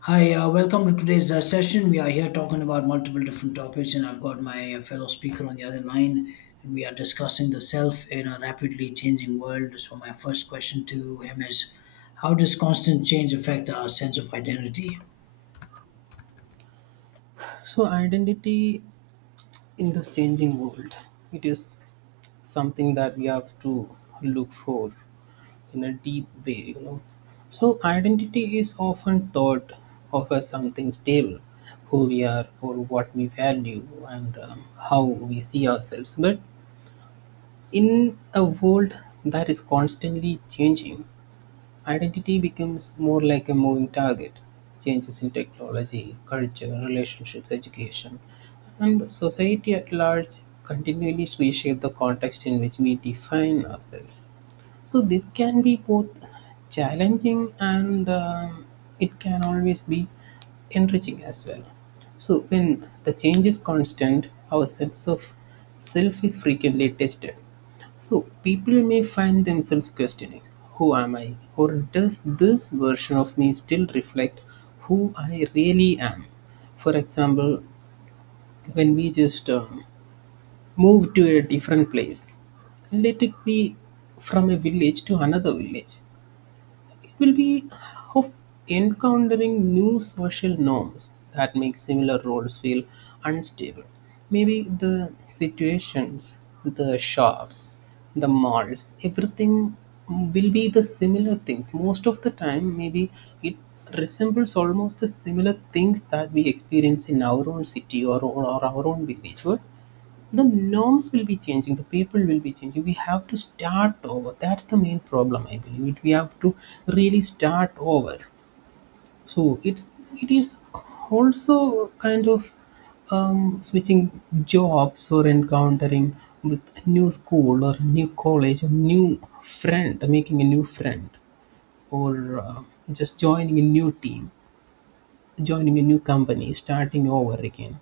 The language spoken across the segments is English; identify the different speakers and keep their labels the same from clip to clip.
Speaker 1: Hi, welcome to today's session. We are here talking about multiple different topics, and I've got my fellow speaker on the other line, and we are discussing the self in a rapidly changing world. So, my first question to him is, how does constant change affect our sense of identity?
Speaker 2: So, identity in this changing world, it is something that we have to look for in a deep way, you know. So, identity is often thought of as something stable, who we are, or what we value, and how we see ourselves. But in a world that is constantly changing, identity becomes more like a moving target. Changes in technology, culture, relationships, education, and society at large continually reshape the context in which we define ourselves. So this can be both challenging and it can always be enriching as well. So when the change is constant, our sense of self is frequently tested. So people may find themselves questioning, who am I? Or does this version of me still reflect who I really am? For example, when we just move to a different place, let it be from a village to another village, it will be of encountering new social norms that make similar roles feel unstable. Maybe the situations, the shops, the malls, everything will be the similar things most of the time. Maybe it resembles almost the similar things that we experience in our own city or our own village. What, the norms will be changing, the people will be changing, we have to start over. That's the main problem, I believe we have to really start over. So it's, it is also kind of switching jobs, or encountering with new school or new college or new friend, making a new friend, or just joining a new team, joining a new company, starting over again,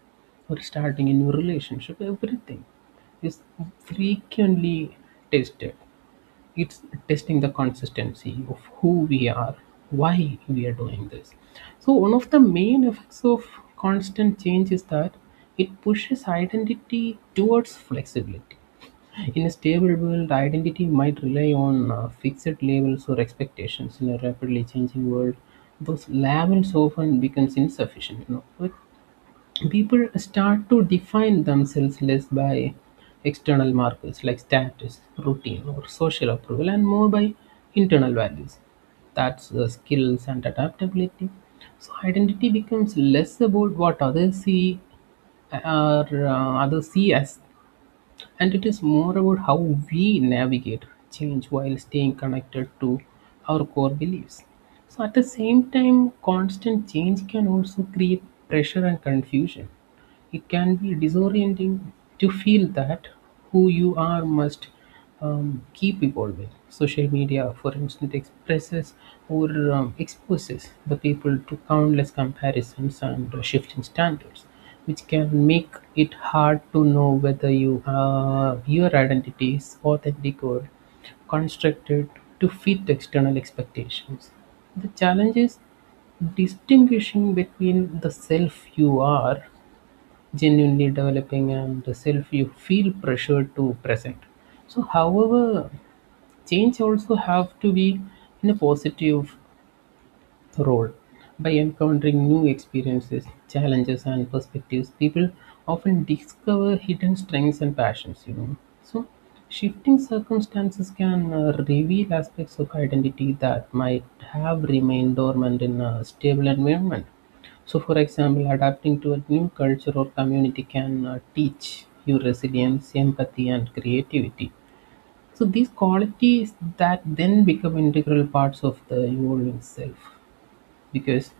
Speaker 2: or starting a new relationship. Everything is frequently tested. It's testing the consistency of who we are, why we are doing this. So one of the main effects of constant change is that it pushes identity towards flexibility. In a stable world, identity might rely on fixed labels or expectations. In a rapidly changing world, those labels often becomes insufficient, you know, like people start to define themselves less by external markers like status, routine, or social approval, and more by internal values. That's skills and adaptability. So identity becomes less about what others see, uh, or others see us, and it is more about how we navigate change while staying connected to our core beliefs. So at the same time, constant change can also create pressure and confusion. It can be disorienting to feel that who you are must keep evolving. Social media, for instance, expresses or exposes the people to countless comparisons and shifting standards, which can make it hard to know whether your identity is authentic or constructed to fit external expectations. The challenge is distinguishing between the self you are genuinely developing and self you feel pressured to present. So however, change also have to be in a positive role. By encountering new experiences, challenges, and perspectives, people often discover hidden strengths and passions. You know, so shifting circumstances can reveal aspects of identity that might have remained dormant in a stable environment. So, for example, adapting to a new culture or community can teach you resilience, empathy, and creativity. So, these qualities that then become integral parts of the evolving self, because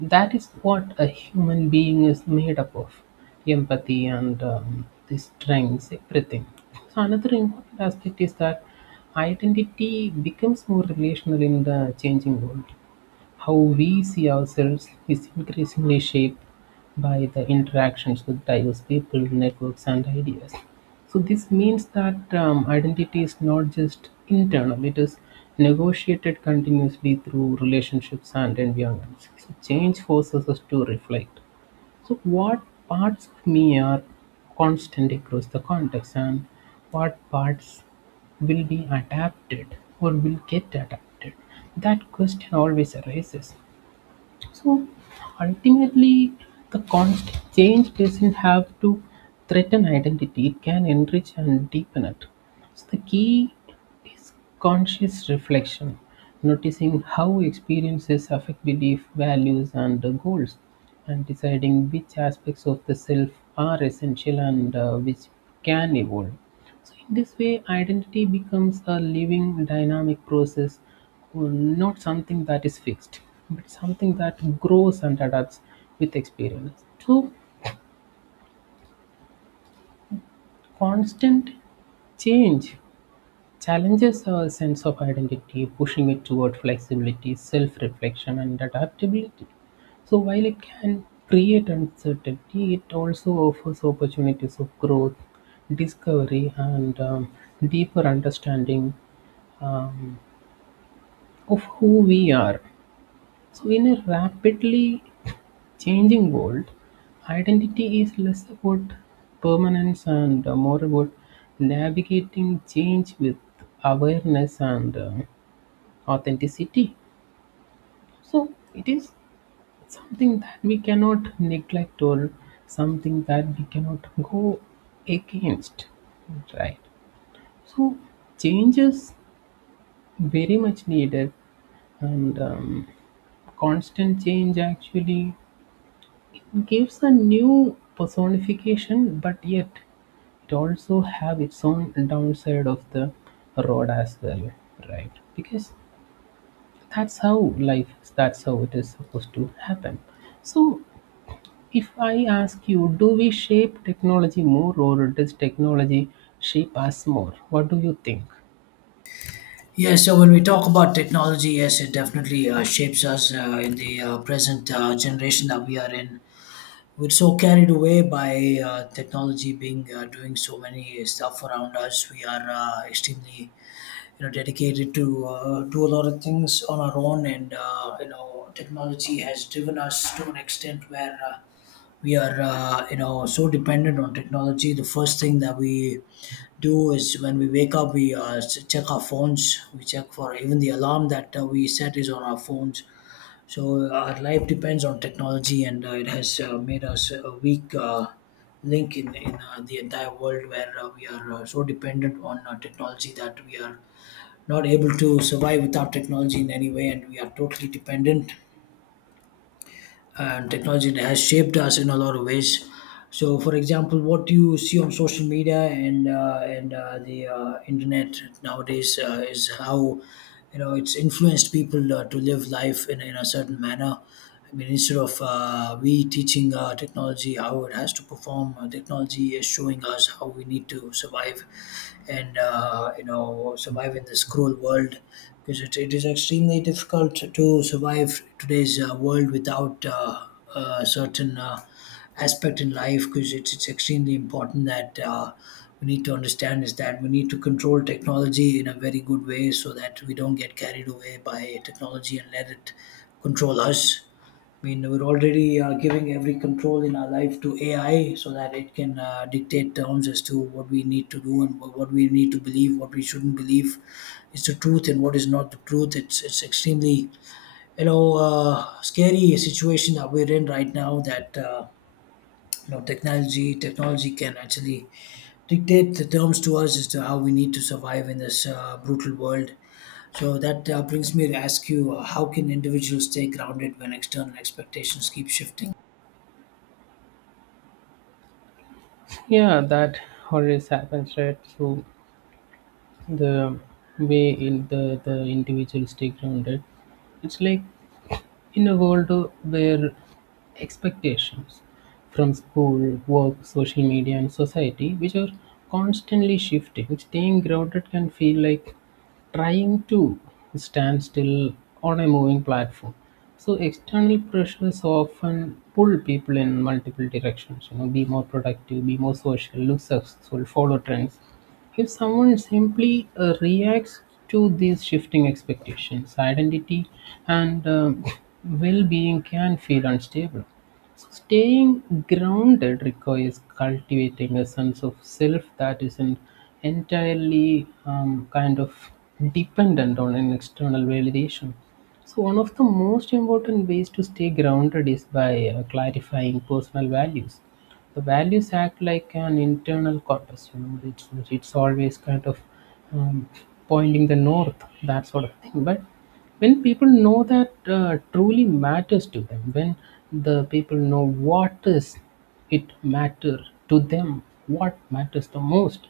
Speaker 2: that is what a human being is made up of, empathy and the strengths, everything. So another important aspect is that identity becomes more relational in the changing world. How we see ourselves is increasingly shaped by the interactions with diverse people, networks, and ideas. So, this means that identity is not just internal, it is negotiated continuously through relationships and environments. So, change forces us to reflect, so, what parts of me are constant across the context and what parts will be adapted or will get adapted. That question always arises. So ultimately, the constant change doesn't have to threaten identity, it can enrich and deepen it. So the key is conscious reflection, noticing how experiences affect belief, values, and goals, and deciding which aspects of the self are essential and which can evolve. So in this way, identity becomes a living, dynamic process, or not something that is fixed, but something that grows and adapts with experience. So constant change challenges our sense of identity, pushing it toward flexibility, self-reflection, and adaptability. So while it can create uncertainty, it also offers opportunities of growth, discovery, and deeper understanding. um, of who we are. So, in a rapidly changing world, identity is less about permanence and more about navigating change with awareness and authenticity. So, it is something that we cannot neglect or something that we cannot go against, right? So, change is very much needed, and constant change actually gives a new personification, but yet it also have its own downside of the road as well, right? Because that's how life is. That's how it is supposed to happen. So, if I ask you, do we shape technology more, or does technology shape us more? What do you think?
Speaker 1: Yeah, so when we talk about technology, yes, it definitely shapes us in the present generation that we are in. We're so carried away by technology being doing so many stuff around us. We are extremely, you know, dedicated to do a lot of things on our own. And you know, technology has driven us to an extent where we are, you know, so dependent on technology. The first thing that we do is when we wake up, we check our phones. We check for even the alarm that we set is on our phones. So our life depends on technology, and it has made us a weak link in the entire world, where we are, so dependent on technology that we are not able to survive without technology in any way, and we are totally dependent. And technology has shaped us in a lot of ways. So, for example, what you see on social media and the internet nowadays is how, you know, it's influenced people to live life in a certain manner. I mean, instead of we teaching technology how it has to perform, technology is showing us how we need to survive and, you know, survive in this cruel world, because it is extremely difficult to survive today's world without certain aspect in life. Because it's extremely important that we need to understand is that we need to control technology in a very good way, so that we don't get carried away by technology and let it control us. I mean, we're already giving every control in our life to AI, so that it can dictate terms as to what we need to do, and what we need to believe, what we shouldn't believe. It's the truth and what is not the truth. It's extremely, you know, scary situation that we're in right now. That, you know, technology can actually dictate the terms to us as to how we need to survive in this brutal world. So that brings me to ask you, how can individuals stay grounded when external expectations keep shifting?
Speaker 2: Yeah, that always happens, right? So the way in the individual stay grounded, it's like, in a world where expectations from school, work, social media, and society, which are constantly shifting, staying grounded can feel like trying to stand still on a moving platform. So external pressures often pull people in multiple directions. You know, be more productive, be more social, look successful, follow trends. If someone simply reacts to these shifting expectations, identity and well being can feel unstable. So staying grounded requires cultivating a sense of self that isn't entirely kind of dependent on an external validation. So, one of the most important ways to stay grounded is by clarifying personal values. The values act like an internal compass, you know, it's always kind of um, pointing the north, that sort of thing. But when people know that truly matters to them, when the people know what is it matter to them, what matters the most,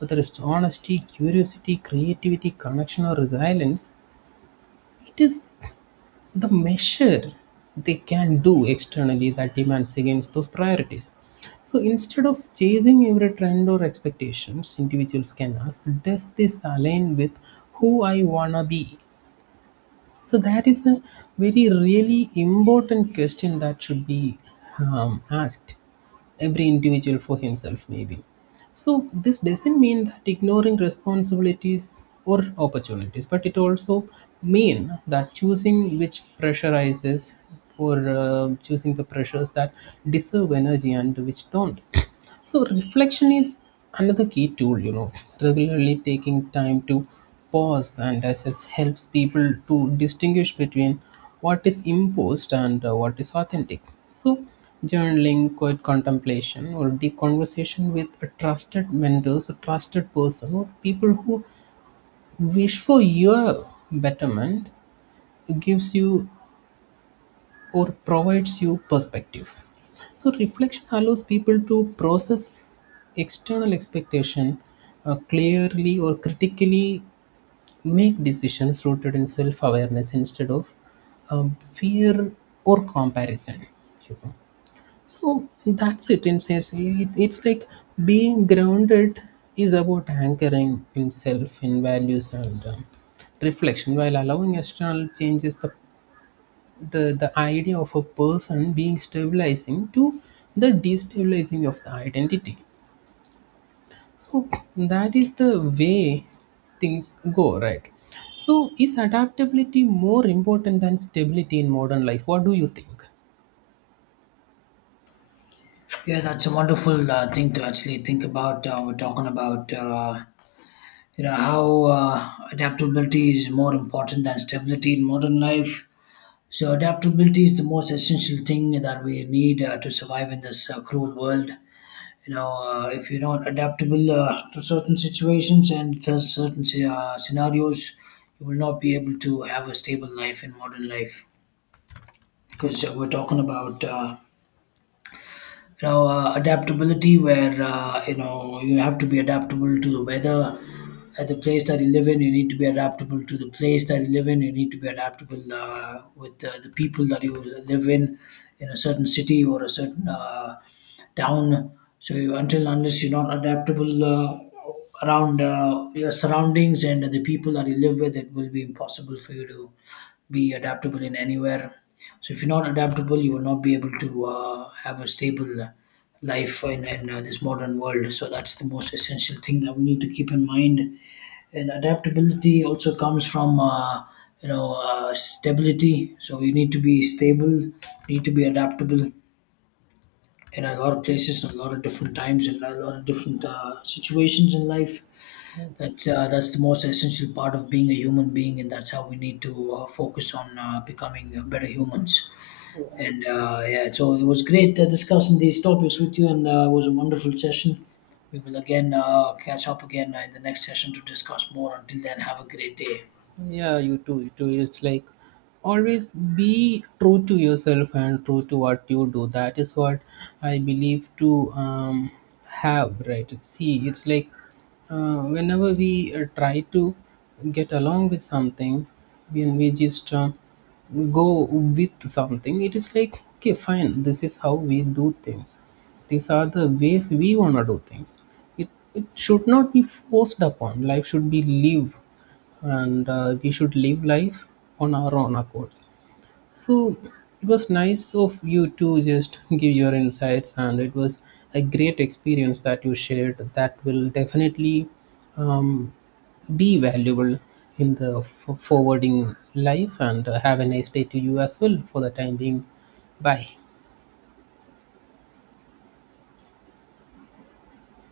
Speaker 2: whether it's honesty, curiosity, creativity, connection, or resilience, it is the measure they can do externally that demands against those priorities. So instead of chasing every trend or expectations, individuals can ask, does this align with who I wanna be? So that is a very really important question that should be asked every individual for himself maybe. So this doesn't mean that ignoring responsibilities or opportunities, but it also mean that choosing which pressurizes or choosing the pressures that deserve energy and which don't. So reflection is another key tool, you know. Regularly taking time to pause and assess helps people to distinguish between what is imposed and what is authentic. So journaling, quiet contemplation, or deep conversation with a trusted mentors, a trusted person, or people who wish for your betterment gives you or provides you perspective. So reflection allows people to process external expectation clearly or critically, make decisions rooted in self-awareness instead of fear or comparison, you know. So that's it. In sense, it, it's like being grounded is about anchoring in self, in values, and reflection, while allowing external changes, the idea of a person being stabilizing to the destabilizing of the identity. So that is the way things go, right? So, is adaptability more important than stability in modern life? What do you think?
Speaker 1: Yeah, that's a wonderful thing to actually think about. We're talking about, you know, how adaptability is more important than stability in modern life. So adaptability is the most essential thing that we need to survive in this cruel world. You know, if you're not adaptable to certain situations and to certain scenarios, you will not be able to have a stable life in modern life. Because we're talking about, you know, adaptability, where, you know, you have to be adaptable to the weather at the place that you live in. You need to be adaptable to the place that you live in. You need to be adaptable with the people that you live in a certain city or a certain town. So you, until unless you're not adaptable around your surroundings and the people that you live with, it will be impossible for you to be adaptable in anywhere. So if you're not adaptable, you will not be able to have a stable life in this modern world. So that's the most essential thing that we need to keep in mind. And adaptability also comes from, you know, stability. So you need to be stable, you need to be adaptable in a lot of places, in a lot of different times, in a lot of different situations in life. That's the most essential part of being a human being, and that's how we need to focus on becoming better humans. And yeah, so it was great discussing these topics with you, and it was a wonderful session. We will again catch up again in the next session to discuss more. Until then, have a great day.
Speaker 2: Yeah, you too, you too. It's like, always be true to yourself and true to what you do. That is what I believe to have, right? See, it's like, whenever we try to get along with something, when we just go with something, it is like, okay, fine, this is how we do things. These are the ways we want to do things. It, it should not be forced upon, life should be lived and we should live life on our own accord. So it was nice of you to just give your insights, and it was a great experience that you shared that will definitely um, be valuable in the forwarding life. And have a nice day to you as well for the time being. Bye.